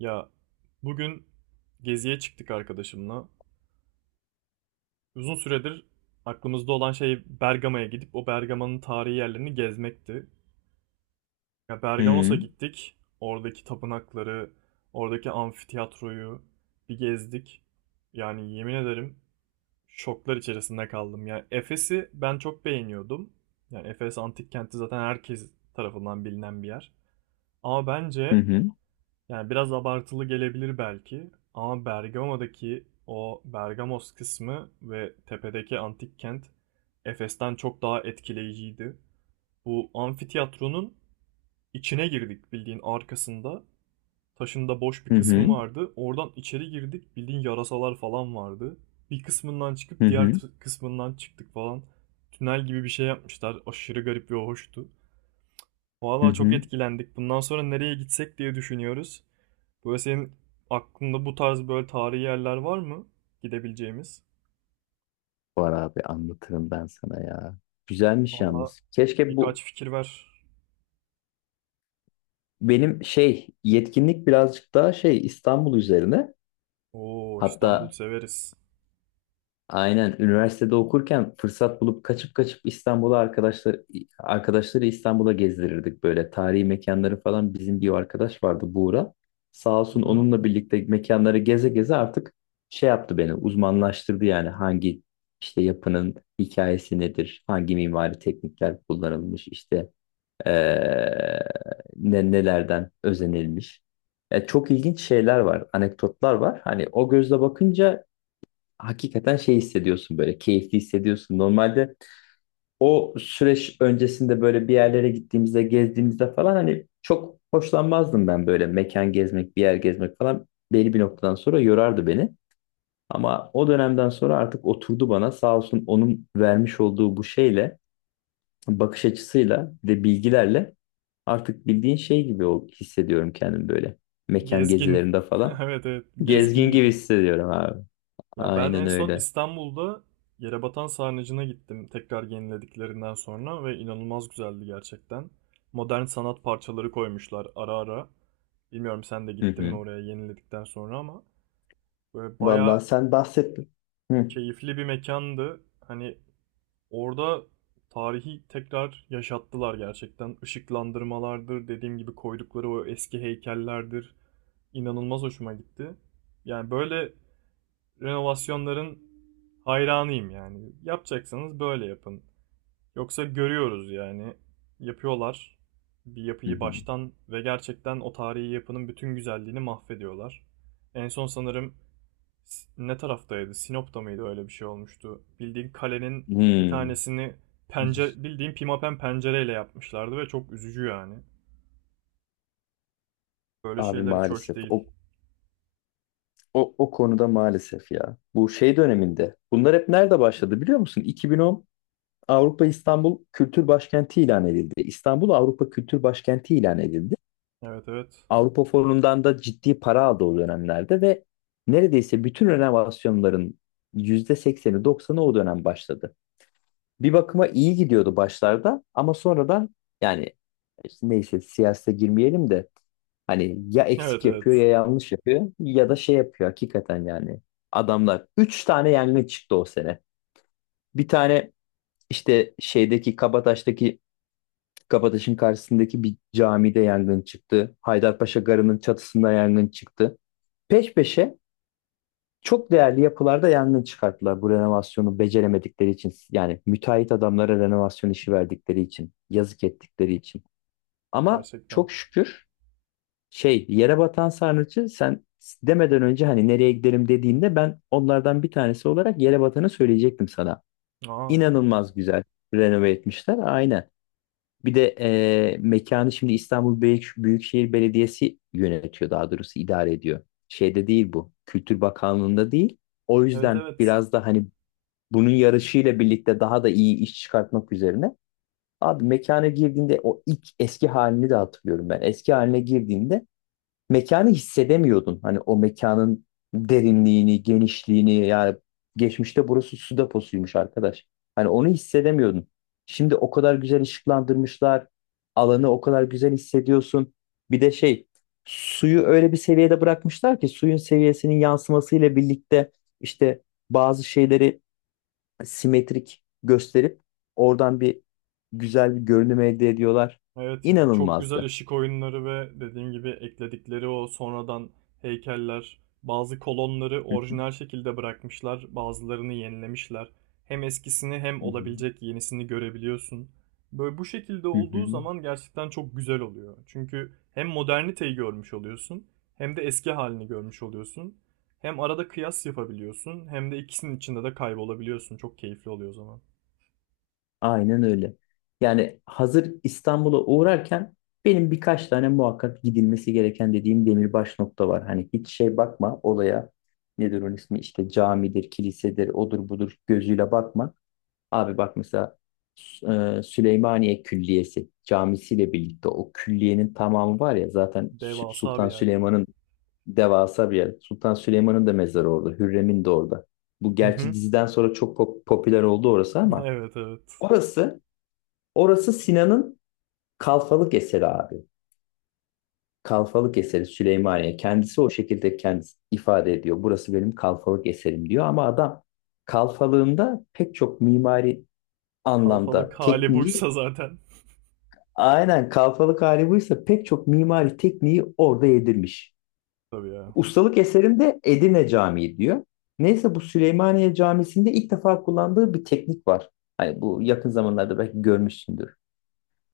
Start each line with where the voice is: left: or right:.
right: Ya bugün geziye çıktık arkadaşımla. Uzun süredir aklımızda olan şey Bergama'ya gidip o Bergama'nın tarihi yerlerini gezmekti. Ya Bergamos'a
left: Hı
right: gittik. Oradaki tapınakları, oradaki amfitiyatroyu bir gezdik. Yani yemin ederim şoklar içerisinde kaldım. Yani Efes'i ben çok beğeniyordum. Yani Efes antik kenti zaten herkes tarafından bilinen bir yer. Ama
left: hı
right: bence
left: hı
right: Yani biraz abartılı gelebilir belki ama Bergama'daki o Bergamos kısmı ve tepedeki antik kent Efes'ten çok daha etkileyiciydi. Bu amfiteyatronun içine girdik bildiğin arkasında. Taşında boş bir
left: hı
right: kısmı
left: hı
right: vardı. Oradan içeri girdik bildiğin yarasalar falan vardı. Bir kısmından
left: hı
right: çıkıp
left: hı.
right: kısmından çıktık falan. Tünel gibi bir şey yapmışlar. Aşırı garip ve hoştu.
left: hı
right: Valla çok
left: hı.
right: etkilendik. Bundan sonra nereye gitsek diye düşünüyoruz. Böyle senin aklında bu tarz böyle tarihi yerler var mı gidebileceğimiz?
left: Var abi, anlatırım ben sana ya. Güzelmiş
right: Valla
left: yalnız. Keşke bu
right: birkaç fikir ver.
left: benim yetkinlik birazcık daha İstanbul üzerine.
right: Oo, İstanbul
left: Hatta
right: severiz.
left: Aynen, üniversitede okurken fırsat bulup kaçıp kaçıp İstanbul'a arkadaşları İstanbul'a gezdirirdik, böyle tarihi mekanları falan. Bizim bir arkadaş vardı, Buğra. Sağ
right: Hı
left: olsun,
right: hı.
left: onunla birlikte mekanları geze geze artık şey yaptı beni uzmanlaştırdı. Yani hangi yapının hikayesi nedir, hangi mimari teknikler kullanılmış, işte eee, nelerden özenilmiş. Çok ilginç şeyler var, anekdotlar var. Hani o gözle bakınca hakikaten hissediyorsun, böyle keyifli hissediyorsun. Normalde o süreç öncesinde böyle bir yerlere gittiğimizde, gezdiğimizde falan, hani çok hoşlanmazdım ben böyle mekan gezmek, bir yer gezmek falan. Belli bir noktadan sonra yorardı beni. Ama o dönemden sonra artık oturdu bana, sağ olsun, onun vermiş olduğu bu bakış açısıyla ve bilgilerle artık bildiğin hissediyorum kendimi böyle mekan
right: Gezgin.
left: gezilerinde falan.
right: Evet, evet, gezgin
left: Gezgin gibi
right: gibi.
left: hissediyorum abi.
right: Ya ben en
left: Aynen
right: son
left: öyle.
right: İstanbul'da Yerebatan Sarnıcı'na gittim tekrar yenilediklerinden sonra ve inanılmaz güzeldi gerçekten. Modern sanat parçaları koymuşlar ara ara. Bilmiyorum sen de
left: Hı
right: gittin mi
left: hı.
right: oraya yeniledikten sonra ama böyle
left: Vallahi
right: bayağı
left: sen bahsettin. Hı.
right: keyifli bir mekandı. Hani orada tarihi tekrar yaşattılar gerçekten. Işıklandırmalardır, dediğim gibi koydukları o eski heykellerdir. İnanılmaz hoşuma gitti. Yani böyle renovasyonların hayranıyım yani. Yapacaksanız böyle yapın. Yoksa görüyoruz yani. Yapıyorlar bir
left: Hı
right: yapıyı
left: hı.
right: baştan ve gerçekten o tarihi yapının bütün güzelliğini mahvediyorlar. En son sanırım ne taraftaydı? Sinop'ta mıydı öyle bir şey olmuştu? Bildiğin kalenin bir
left: Hmm.
right: tanesini pencere bildiğin pimapen pencereyle yapmışlardı ve çok üzücü yani. Böyle
left: Abi
right: şeyler hiç hoş
left: maalesef.
right: değil.
left: O konuda maalesef ya. Bu döneminde. Bunlar hep nerede başladı biliyor musun? 2010 Avrupa İstanbul Kültür Başkenti ilan edildi. İstanbul Avrupa Kültür Başkenti ilan edildi.
right: Evet, evet.
left: Avrupa Fonu'ndan da ciddi para aldı o dönemlerde ve neredeyse bütün renovasyonların %80'i 90'ı o dönem başladı. Bir bakıma iyi gidiyordu başlarda ama sonradan, yani neyse, siyasete girmeyelim de hani ya
right: Evet,
left: eksik
right: evet.
left: yapıyor, ya yanlış yapıyor, ya da şey yapıyor hakikaten yani. Adamlar 3 tane yangın çıktı o sene. Bir tane işte şeydeki Kabataş'taki Kabataş'ın karşısındaki bir camide yangın çıktı. Haydarpaşa Garı'nın çatısında yangın çıktı. Peş peşe çok değerli yapılarda yangın çıkarttılar bu renovasyonu beceremedikleri için. Yani müteahhit adamlara renovasyon işi verdikleri için, yazık ettikleri için. Ama
right: Gerçekten.
left: çok şükür, yere batan sarnıcı sen demeden önce, hani nereye gidelim dediğinde, ben onlardan bir tanesi olarak yere batanı söyleyecektim sana.
right: Aa.
left: İnanılmaz güzel renove etmişler. Aynen. Bir de mekanı şimdi İstanbul Büyükşehir Belediyesi yönetiyor, daha doğrusu idare ediyor. Şeyde değil bu. Kültür Bakanlığı'nda değil. O
right: Evet,
left: yüzden
right: evet.
left: biraz da hani bunun yarışıyla birlikte daha da iyi iş çıkartmak üzerine. Abi, mekana girdiğinde, o ilk eski halini de hatırlıyorum ben. Eski haline girdiğinde mekanı hissedemiyordun. Hani o mekanın derinliğini, genişliğini, yani geçmişte burası su deposuymuş arkadaş. Hani onu hissedemiyordun. Şimdi o kadar güzel ışıklandırmışlar. Alanı o kadar güzel hissediyorsun. Bir de suyu öyle bir seviyede bırakmışlar ki, suyun seviyesinin yansımasıyla birlikte işte bazı şeyleri simetrik gösterip oradan güzel bir görünüm elde ediyorlar.
right: Evet ya, çok güzel
left: İnanılmazdı.
right: ışık oyunları ve dediğim gibi ekledikleri o sonradan heykeller, bazı kolonları
left: Hı hı,
right: orijinal şekilde bırakmışlar, bazılarını yenilemişler. Hem eskisini hem olabilecek yenisini görebiliyorsun. Böyle bu şekilde
left: hı hı, hı
right: olduğu
left: hı.
right: zaman gerçekten çok güzel oluyor. Çünkü hem moderniteyi görmüş oluyorsun, hem de eski halini görmüş oluyorsun. Hem arada kıyas yapabiliyorsun, hem de ikisinin içinde de kaybolabiliyorsun. Çok keyifli oluyor o zaman.
left: Aynen öyle. Yani hazır İstanbul'a uğrarken, benim birkaç tane muhakkak gidilmesi gereken dediğim demirbaş nokta var. Hani hiç bakma olaya, nedir onun ismi, işte camidir, kilisedir, odur budur gözüyle bakma. Abi bak mesela, Süleymaniye Külliyesi camisiyle birlikte o külliyenin tamamı var ya zaten,
right: Devasa bir
left: Sultan
right: yer ya.
left: Süleyman'ın devasa bir yer. Sultan Süleyman'ın da mezarı orada, Hürrem'in de orada. Bu
right: Hı
left: gerçi
right: hı.
left: diziden sonra çok popüler oldu orası ama
right: Evet, evet.
left: orası Orası Sinan'ın kalfalık eseri abi. Kalfalık eseri Süleymaniye. Kendisi o şekilde kendisi ifade ediyor: burası benim kalfalık eserim diyor. Ama adam kalfalığında pek çok mimari
right: Kalfalık
left: anlamda
right: hali
left: tekniği,
right: buysa zaten.
left: aynen, kalfalık hali buysa pek çok mimari tekniği orada yedirmiş.
right: Tabii ya.
left: Ustalık eserinde Edirne Camii diyor. Neyse, bu Süleymaniye Camisi'nde ilk defa kullandığı bir teknik var. Hani bu yakın zamanlarda belki görmüşsündür.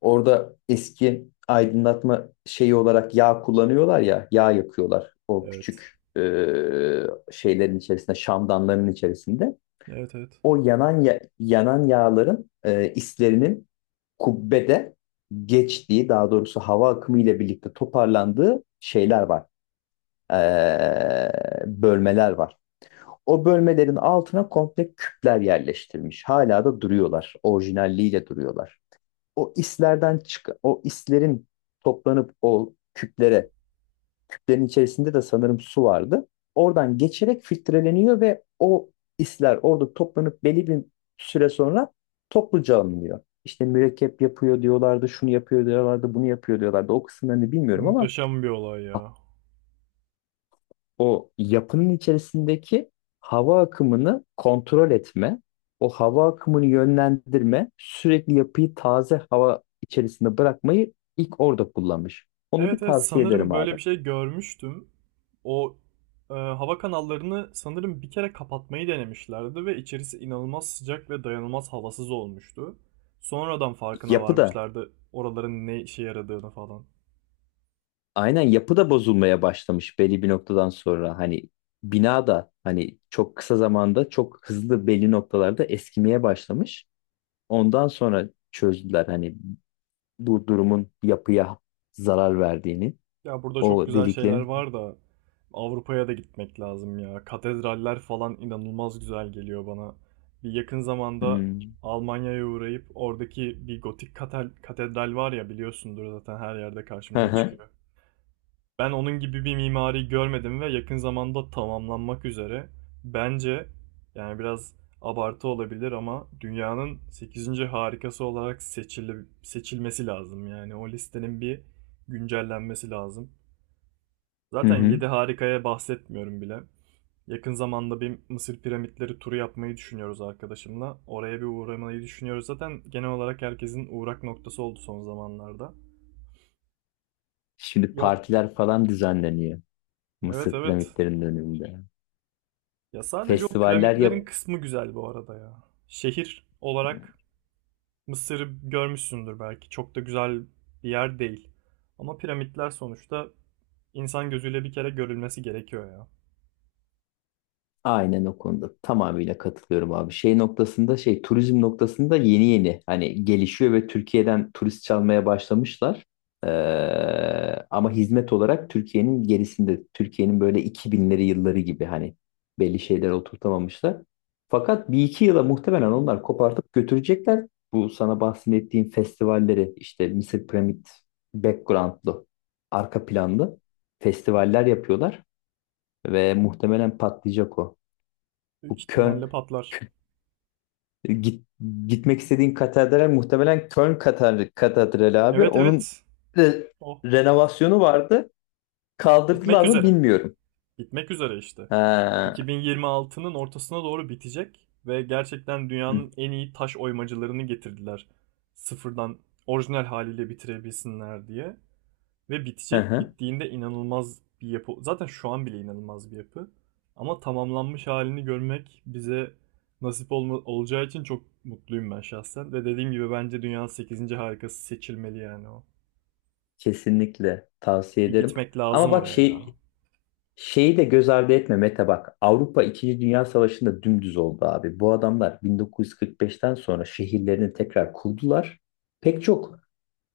left: Orada eski aydınlatma şeyi olarak yağ kullanıyorlar ya, yağ yakıyorlar o
right: Evet.
left: küçük şeylerin içerisinde, şamdanların içerisinde.
right: Evet, evet.
left: O yanan yanan yağların islerinin kubbede geçtiği, daha doğrusu hava akımı ile birlikte toparlandığı şeyler var, e, bölmeler var. O bölmelerin altına komple küpler yerleştirilmiş. Hala da duruyorlar, orijinalliğiyle duruyorlar. O islerden çıkan, o islerin toplanıp o küplere, küplerin içerisinde de sanırım su vardı. Oradan geçerek filtreleniyor ve o isler orada toplanıp belli bir süre sonra topluca alınıyor. İşte mürekkep yapıyor diyorlardı, şunu yapıyor diyorlardı, bunu yapıyor diyorlardı. O kısımlarını bilmiyorum ama
right: Muhteşem bir olay ya.
left: o yapının içerisindeki hava akımını kontrol etme, o hava akımını yönlendirme, sürekli yapıyı taze hava içerisinde bırakmayı ilk orada kullanmış. Onu bir
right: Evet, evet,
left: tavsiye
right: sanırım
left: ederim
right: böyle
left: abi.
right: bir şey görmüştüm. O hava kanallarını sanırım bir kere kapatmayı denemişlerdi ve içerisi inanılmaz sıcak ve dayanılmaz havasız olmuştu. Sonradan farkına
left: Yapı da
right: varmışlardı oraların ne işe yaradığını falan.
left: aynen yapı da bozulmaya başlamış belli bir noktadan sonra, hani bina da hani çok kısa zamanda çok hızlı belli noktalarda eskimeye başlamış. Ondan sonra çözdüler hani bu durumun yapıya zarar verdiğini,
right: Ya burada çok
left: o
right: güzel şeyler
left: deliklerin.
right: var da, Avrupa'ya da gitmek lazım ya. Katedraller falan inanılmaz güzel geliyor bana. Bir yakın zamanda
left: Hmm.
right: Almanya'ya uğrayıp oradaki bir gotik katedral var ya, biliyorsundur zaten, her yerde
left: Hı
right: karşımıza
left: hı.
right: çıkıyor. Ben onun gibi bir mimari görmedim ve yakın zamanda tamamlanmak üzere. Bence yani biraz abartı olabilir ama dünyanın sekizinci harikası olarak seçilmesi lazım. Yani o listenin bir güncellenmesi lazım.
left: Hı
right: Zaten
left: hı.
right: 7 harikaya bahsetmiyorum bile. Yakın zamanda bir Mısır piramitleri turu yapmayı düşünüyoruz arkadaşımla. Oraya bir uğramayı düşünüyoruz. Zaten genel olarak herkesin uğrak noktası oldu son zamanlarda.
left: Şimdi
right: Yo,
left: partiler falan düzenleniyor
right: evet,
left: Mısır
right: evet.
left: piramitlerinin önünde.
right: Ya sadece o
left: Festivaller yap.
right: piramitlerin kısmı güzel bu arada ya. Şehir olarak Mısır'ı görmüşsündür belki. Çok da güzel bir yer değil. Ama piramitler sonuçta insan gözüyle bir kere görülmesi gerekiyor ya.
left: Aynen, o konuda tamamıyla katılıyorum abi. Şey noktasında şey turizm noktasında yeni yeni hani gelişiyor ve Türkiye'den turist çalmaya başlamışlar. Ee, ama hizmet olarak Türkiye'nin gerisinde. Türkiye'nin böyle 2000'leri yılları gibi, hani belli şeyler oturtamamışlar. Fakat bir iki yıla muhtemelen onlar kopartıp götürecekler. Bu sana bahsettiğim festivalleri, işte Mısır Piramit background'lu arka planlı festivaller yapıyorlar ve muhtemelen patlayacak o.
right: Büyük
left: Bu Köln,
right: ihtimalle patlar.
left: e, git, gitmek istediğin katedral muhtemelen Köln katedrali abi.
right: Evet,
left: Onun
right: evet.
left: re-
right: O
left: renovasyonu vardı.
right: bitmek
left: Kaldırdılar mı
right: üzere.
left: bilmiyorum.
right: Bitmek üzere işte.
left: Ha.
right: 2026'nın ortasına doğru bitecek ve gerçekten
left: Hı,
right: dünyanın en iyi taş oymacılarını getirdiler. Sıfırdan orijinal haliyle bitirebilsinler diye. Ve
left: hı
right: bitecek.
left: hı.
right: Bittiğinde inanılmaz bir yapı. Zaten şu an bile inanılmaz bir yapı. Ama tamamlanmış halini görmek bize olacağı için çok mutluyum ben şahsen. Ve dediğim gibi bence dünyanın sekizinci harikası seçilmeli yani o.
left: Kesinlikle tavsiye
right: Bir
left: ederim.
right: gitmek
left: Ama
right: lazım
left: bak,
right: oraya ya.
left: şeyi de göz ardı etme Mete, bak. Avrupa 2. Dünya Savaşı'nda dümdüz oldu abi. Bu adamlar 1945'ten sonra şehirlerini tekrar kurdular. Pek çok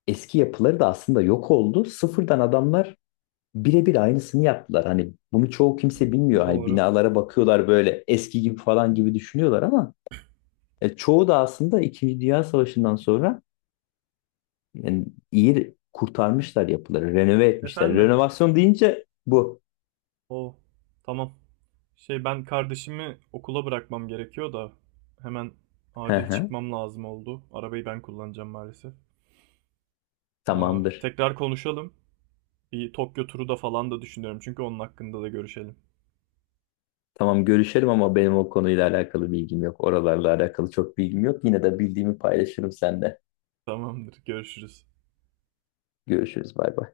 left: eski yapıları da aslında yok oldu. Sıfırdan adamlar birebir aynısını yaptılar. Hani bunu çoğu kimse bilmiyor. Hani
right: Doğru.
left: binalara bakıyorlar, böyle eski gibi falan gibi düşünüyorlar ama çoğu da aslında İkinci Dünya Savaşı'ndan sonra, yani iyi kurtarmışlar yapıları, renove etmişler.
right: Efendim,
left: Renovasyon deyince bu.
right: o tamam. Şey, ben kardeşimi okula bırakmam gerekiyor da hemen
left: Hı
right: acil
left: hı,
right: çıkmam lazım oldu. Arabayı ben kullanacağım maalesef. Aa,
left: tamamdır.
right: tekrar konuşalım. Bir Tokyo turu da falan da düşünüyorum, çünkü onun hakkında da görüşelim.
left: Tamam, görüşelim, ama benim o konuyla alakalı bilgim yok. Oralarla alakalı çok bilgim yok. Yine de bildiğimi paylaşırım seninle.
right: Tamamdır, görüşürüz.
left: Görüşürüz. Bay bay.